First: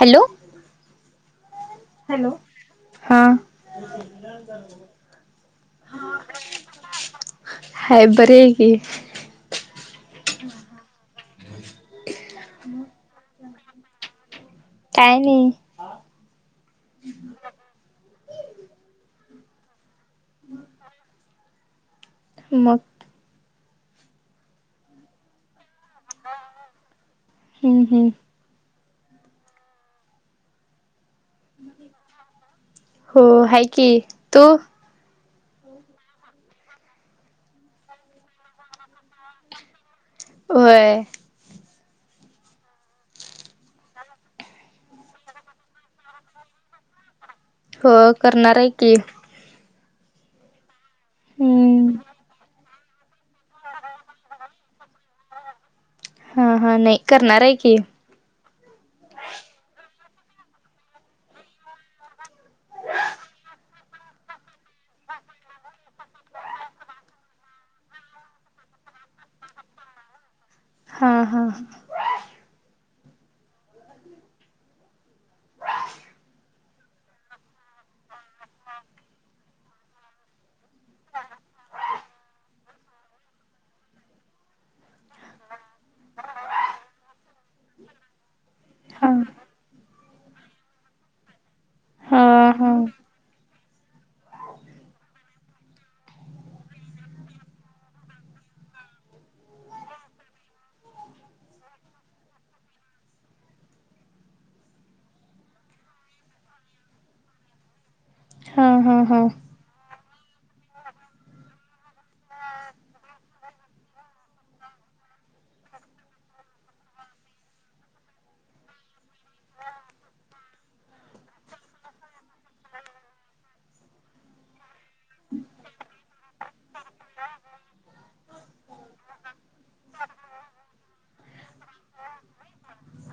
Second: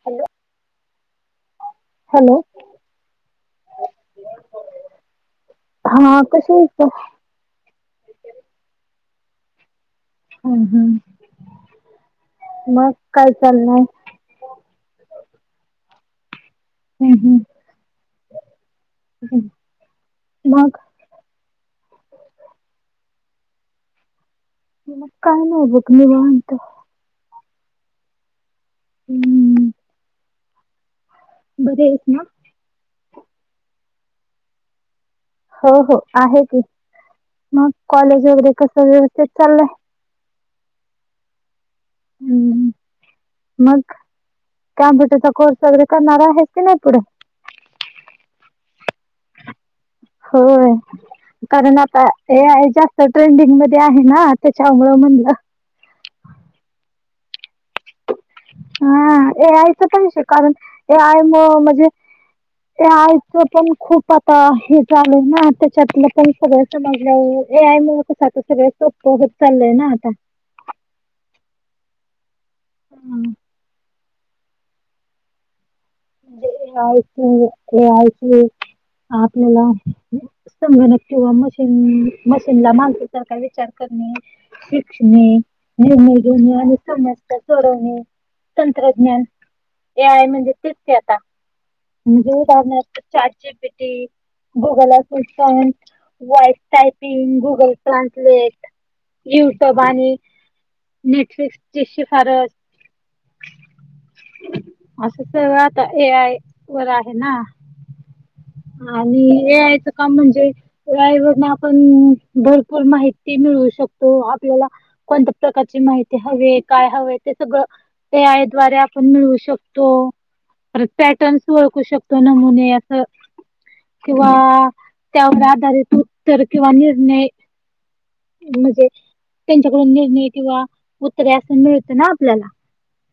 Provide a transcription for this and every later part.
Hello hello हा हा कशी आहेस ग. हा बर आहे की. हम् हम् मग काय चाललय. हम्म हम्. हम्म मग. मग. मग काय नाही बघ निवांत. हम्म हम्म. हम्म. बरे आहेत ना. हो आहे की तू? हो हो आहे की मग कॉलेज वगैरे कस व्यवस्थित चाललंय? होय. हम्म मग कम्प्युटरचा कोर्स वगैरे करणार आहे की नाही पुढे? हो करणार आहे की. होय कारण हम्म आता हे आहे जास्त ट्रेंडिंग मध्ये आहे ना त्याच्यामुळ म्हणलं. हा हा नाही करणार आहे. की हा ए आयच पण कारण ए आय म म्हणजे ते आईच पण खूप आता हे झाल ना त्याच्यात पण सगळ समजलं. ए आय मूळ कस आता सगळ सोप होत चालय ना आता. हा हां हम्म म्हणजेच हे आच आपल्याला [unintelligible] संगणक किंवा मशीन मशीनला माणसासारख विचार करणे शिक्षणे. निर्णय घेणे आणि समस्या सोडवणे हा तंत्रज्ञान ए आय म्हणजे. ते आता म्हणजे हा हा हा राहणार चारची पेटी. गुगल अूशन voice typing Google translate. YouTube आणि नेटफ्लिक्सची शिफारस. [inaudible] सगळं आता ए आय वर आहे ना हा हा आणि ए आयच का म्हणजे ड्रायवरने आपण भरपूर माहिती मिळवू शकतो. आपल्याला कोणत्या प्रकारची माहिती हवी काय हवे ते सगळं ए आय द्वारे आपण मिळवू शकतो. [unintelligible] पॅटर्नस ओळखू शकतो नमुने असं किंवा त्यावर आधारित उत्तर किंवा निर्णय म्हणजे त्यांच्याकडून निर्णय किंवा उत्तरे असं मिळतं ना आपल्याला.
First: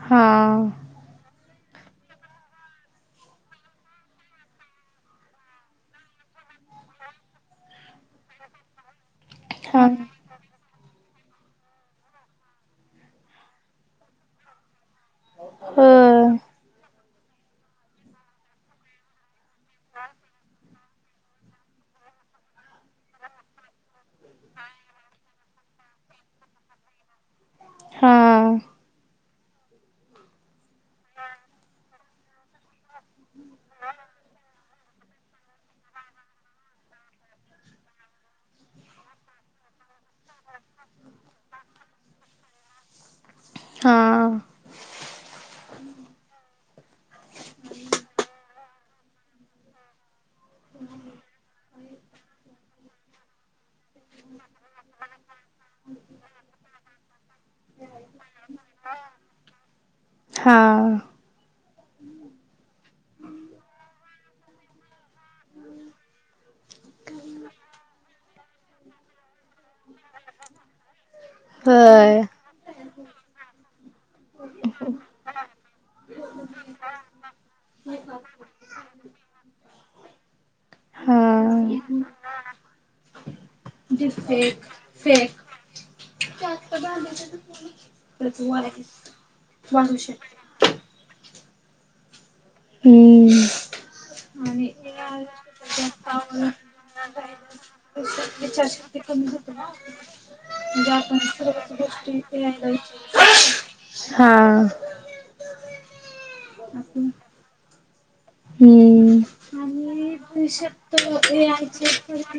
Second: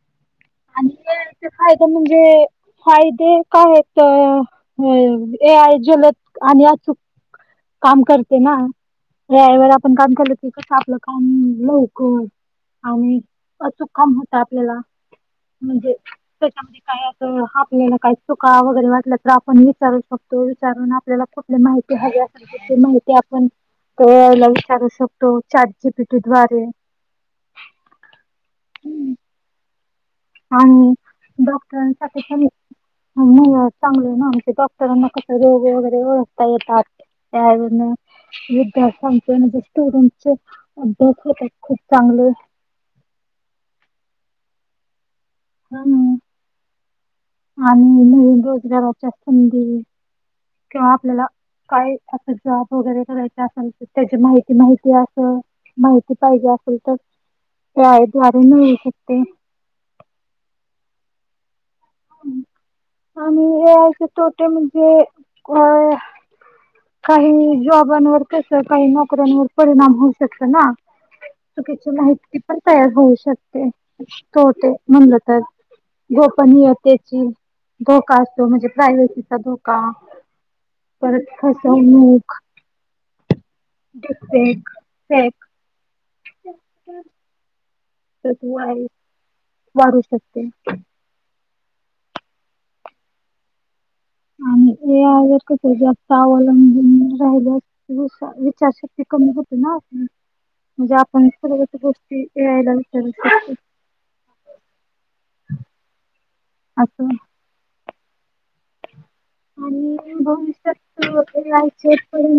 हां हाय काय म्हणजे फायदे काय हेच ए आय जलद आणि अचूक काम करते ना व्याळेवर हा आपण काम केलं क कस आपलं काम लवकर आणि अचूक काम होतं आपल्याला म्हणजे हो त्याच्यामध्ये काय अस ह आपल्याला काही चुका वगैरे वाटल्या तर आपण विचारू शकतो विचारून आपल्याला कुठली माहिती हवी ते माहिती आपण ते याला विचारू शकतो जीपीटी द्वारे हा हम्म आणि डॉक्टरांसाठी नाही चांगलं आहे ना आमच्या डॉक्टरांना कसा रोग वगैरे ओळखता येतात. त्या विद्यार्थ्यांचे म्हणजे स्टुडन्ट च अभ्यास होतात खूप चांगले. हां हम्म. आणि नवीन रोजगार संधी. किंवा आपल्याला काय असं जॉब वगैरे करायचे असेल त्याची माहिती. माहिती अस माहिती पाहिजे असेल तर. एक आय द्वारे मिळू शकते. हां आणि हे असे तोटे म्हणजे अ काही जॉबांवर तस काही नोकऱ्यांवर परिणाम होऊ शकत ना. चुकीची होय माहिती पण तयार होऊ शकते तो ते म्हणलं तर. गोपनीय त्याची धोका असतो म्हणजे प्रायव्हसी चा धोका हा परखा समुख एक एक जास्त भांडी त्याच वाडू शकते हम्म आणि जर कता अवलंबून राहिल्या विचार ते कमी होते ना म्हणजे आपण सर्वच गोष्टी ए आय ला विचारूतो हा आत हम्म आणि भविष्यात वगैरे शेतकरी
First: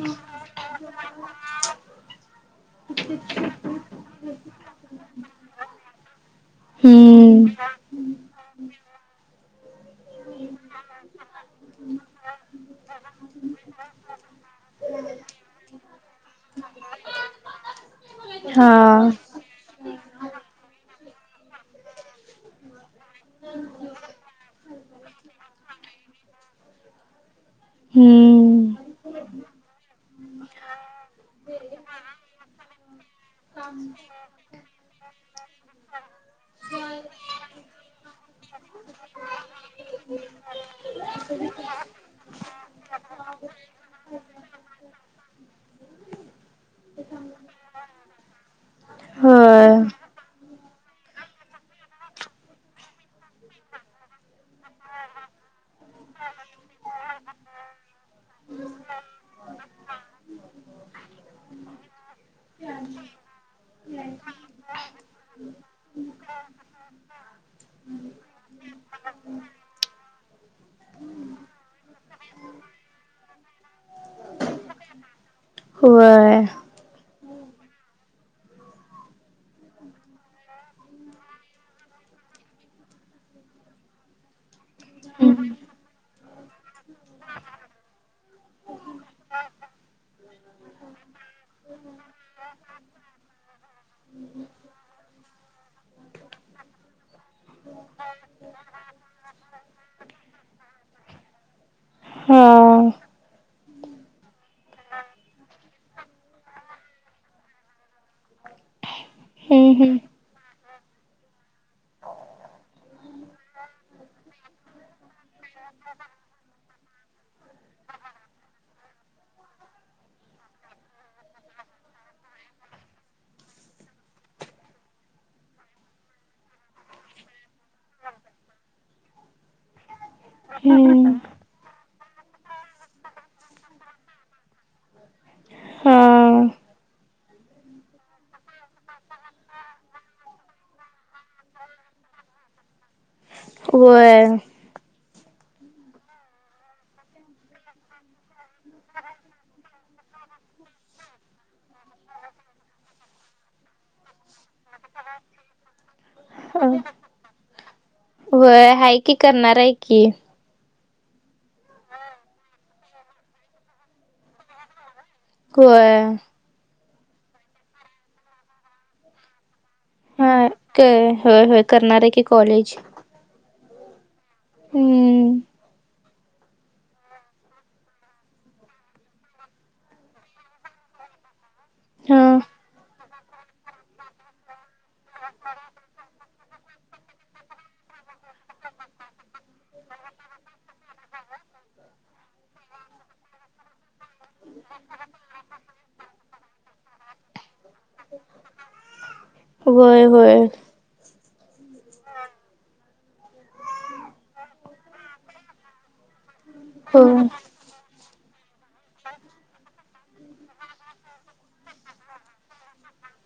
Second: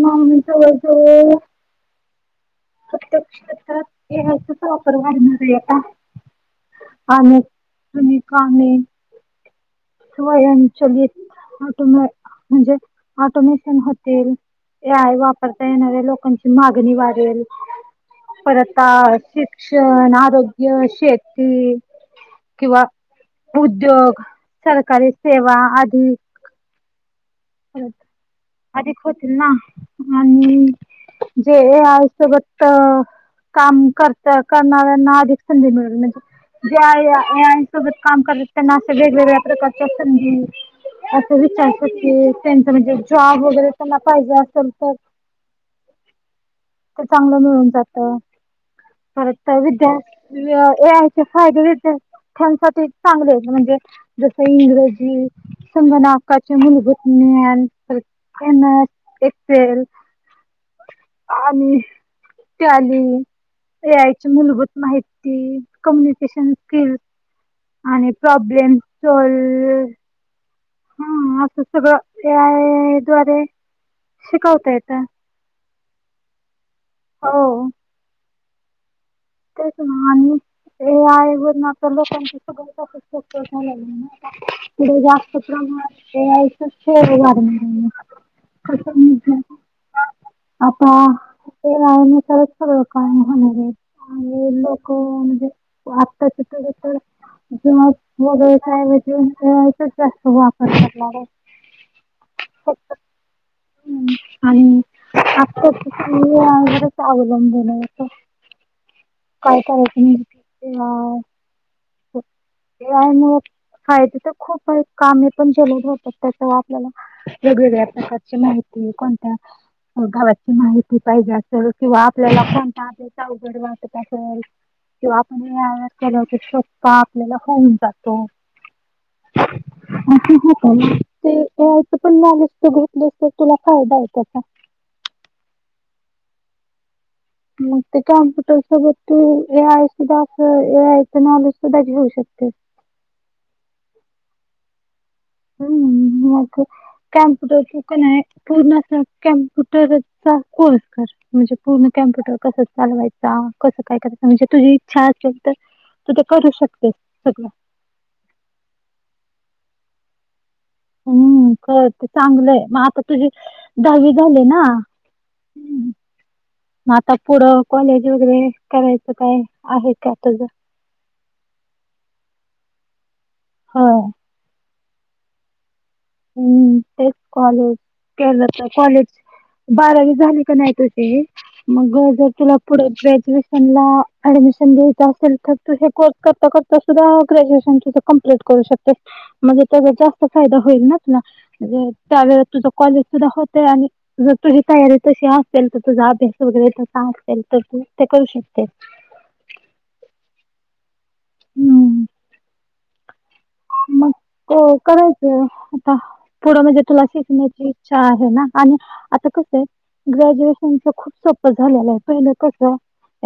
प्रत्यक्षेत्रात येयचाच वापर वाढणार आहे आता [inaudible] हम्म आणिनेनेिकने स्वयंचलित ऑटोम म्हणजे ऑटोमेशन होतील एआय वापरता येणाऱ्या लोकांची मागणी वाढेल पर हा आता शिक्षण आरोग्य शेती किंवा उद्योग सरकारी सेवा आधिक हम्म अधिक होतील ना आणि जे ए आय सोबत काम करत करणाऱ्यांना अधिक संधी मिळेल म्हणजे ए आय सोबत काम करत त्यांना असे वेगवेगळ्या प्रकारच्या संधी मिळतील असं विचारत की त्यांचं म्हणजे जॉब वगैरे त्यांना पाहिजे असेल तर तर चांगलं मिळून जात परत होय विद्या या यायचे फायदेेत त्यांसाठी चांगले म्हणजे. इंग्रजी संगनाकाच्या मूलभूत्. केन एक्सेल आणि टॅली, ए आयची मूलभूत माहिती, कम्युनिकेशन स्किल्स. आणि प्रॉब्लेम सॉल्व. हम्म असं सगळं ए आय, दवारे शिकवता येत. होय. हो, ते च ना आणि, ए आय वरून आता लोकांच्या सगळे [unintelligible] पुढे जास्त प्रमाणय ए आय, शेार म. आता तेनसच खर काम होणारे. लोक म्हणजे वापताच. ज वगैरे काय म्हजेच जास्त वापर करणार आहे. हम. ह् आणि आत्ता अवलंबून. काय हम्म हम्म करायच ते म. फायदे तर खूप कामे पण जलद होतात त्या आपल्याला वेगवेगळ्या प्रकारचे. मा कोणत्या. गावची माहिती पाहिजे असल किंवा आपल्याला कोणता आपल्याचा अवघड वाच असेल. किंवा आपण हे आ केलंत शत. आपल्याला होऊन जातो. हम्म [unintelligible] पण म दिसत घेतसत तुला फायदा आहे त्याचा. हा म कॉम्प्युटर सोबत तू ए आयसधा, अस ए आयस नॉलेजधा होऊ शकते. त. [unintelligible] वय. हम्म मग कॅम्प्युटर कन्या पण आहे पूर्ण कम्पु चा कोर्स कर म्हणजे पूर्ण कम्प्युटर, कस चालवायचा कसं काय करायचा म्हणजे. तुझी इच्छा असेल तर, तू ते करू शकतेस सगळं. व हाय कि करणार आहे की. हम्म खळत चांगलंय मग आता तुझी दहावी झाली ना. होय हम्म, मग आता पुढं कॉलेज वगैरे करायचं काय? आहे का हा तुझं होय होय करणार आहे की कॉलेज. होय. हम्म! हम्म तेच कॉलेज केलं, तर कॉलेज बारावी झाली का नाही तुझी, मग हा जर तुला पुढे ग्रॅज्युएशन ला ऍडमिशन द्यायच, असेल तर तु करता करता सुद्धा ग्रॅज्युएशन कमप्लीट करू शकते, म्हणजे त्याचा जास्त फायदा होईलना, म्हणे त्या वळेस तुझं कॉलेज सुद्धा होते आणि. जर तुझी तयारी तशी असेल, तर तुझा अभ्यास वगैरे तसा असेल तर तू ते करू शकतेस. [unintelligible] होय होय. हम्म. हा. मग त करायचं आता, पुढं म्हणजे तुला होय शिकण्याची इच्छा आहे ना, आणि आता कस आहे. ग्रॅज्युएशनच खूप सोपं झालेलं आहे, पहिलं कस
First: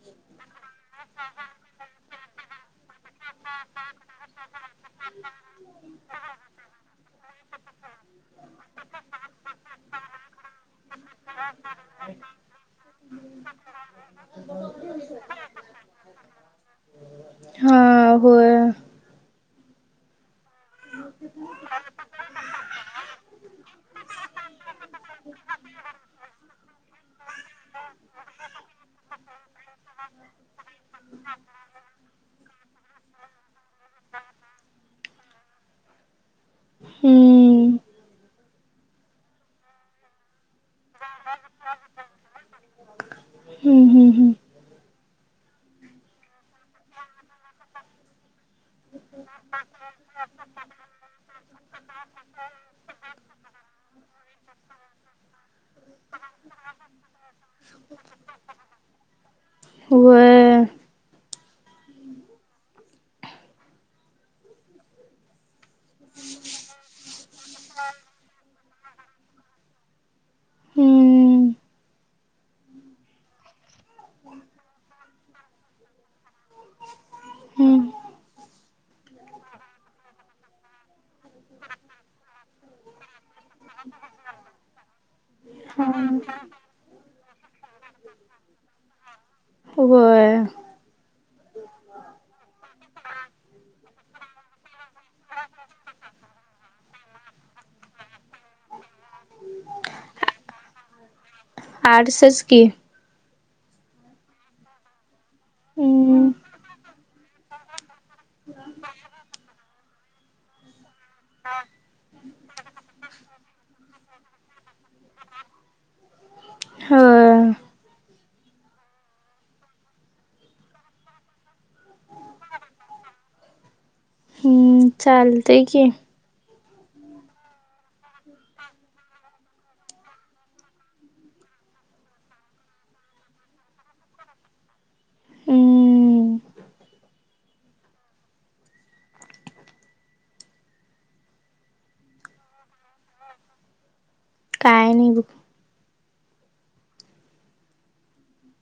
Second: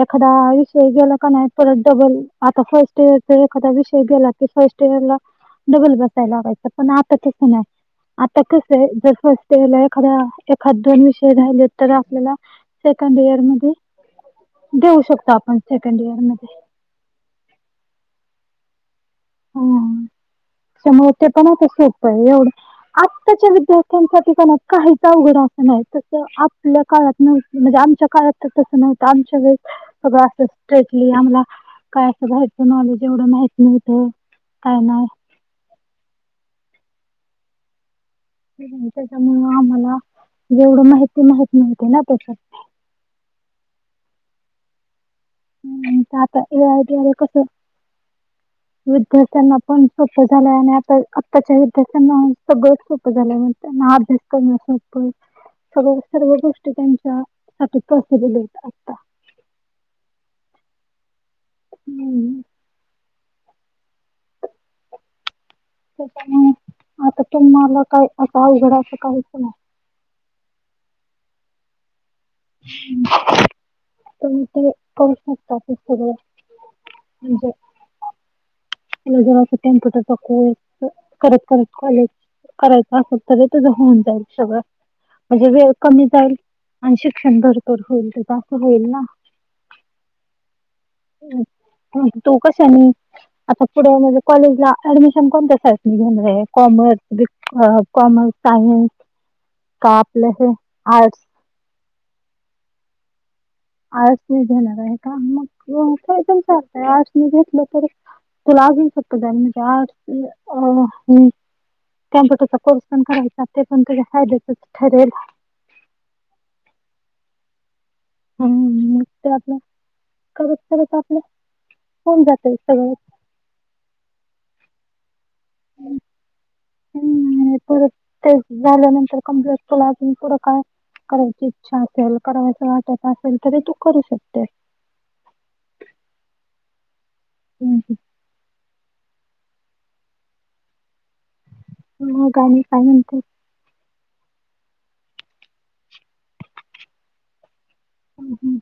एखादा आयुष ते गेलं का नाही परत डबल आता फर्स्ट इ एखादा विषय गेला की फास्टईयर, डबल बसायला लागयचं पण आता तस नाही. आ त कसे जस, एखा्या एखाद दोन विषय राले तर आपल्याला सेकंड इयर मध्ये जाऊ शकतो, आपण सेकंड इयर मध्ये. हा होय. हम! त्यामुळे ते पण सोपं एवढं आत्ताच्या विद्यार्थ्यांसाठी का नाही काहीच अवघड स आपल्या काळात म्हणजे, आमच्या काळात तस नव्हतं आमच्या वेळी सळं स्ट्रेटली आमला काय असं व्हायचं नॉलेज एवढं माहत नव्हतं. काय नाय. हम्म त्याच्यामुळं आम्हाला जेवढं माहिती माहित नव्हते ना त्याच्या हम्म हम्म हम्म हम् आता ए आय दवरे कसं, विद्यार्थ्यांना पण सोपं झालंय, आणि आताच्या विद्यार्थ्यांना सगळं सोपं झालं. मगं अभ्यास करण सोप्प आहे. सगळ सर्व गोष्टी त्यांच्या सा पॉसिबल य आता. हो. हम्म! त्या आता तुम्हाला काय अस अवघडाचं काहीच नाही. हम्म! हम्म! [inaudible] तुम्ही ते करू शकता अस सगळं म्हणजे हम्म तला जव अस कम्प्युटरचा कोर्स करत करत कॉलेज करायचं असल तर तूझ होऊन जाईल सगळं. म्हणजे वेळ हा कमी जाईल, आणि शिक्षण भरपूर होईल, तुझं असं होईल ना. होय. तू कशनी पुढे म्हणजे कॉलेजला ऍडमिशन कोणतस साईटनी घेणारे कॉमर्स कॉमर्स सायन्स का आपलं हे आर्टस्. आर्टस् च की. आर्टस् च घेणारे. मग काद हम्म चालतय आर्टस मी घेतलं तर तूला अजून सोपं ‌जाईल, म्हणजे आर्टस. [inaudible] हा. कम्प्युटरचा कोर्स पण करायचा, ते पण तुझ फायद्याचच ठरेल. होय. हम्म. मग ते आपलं करत करत आपलं. होऊन जातय सगळ्. चालतेय की. हम्म परत ते झाल्यानंतर कॅम्पुटर क्लास अन पुढे काय? करायची इच्छा असेल करायचं वाटत असेल तरी तू करू शकतेस. हम्म हम्म. मगं आणि काय म्हणते? काय नाही बघ. हम्म हम्म.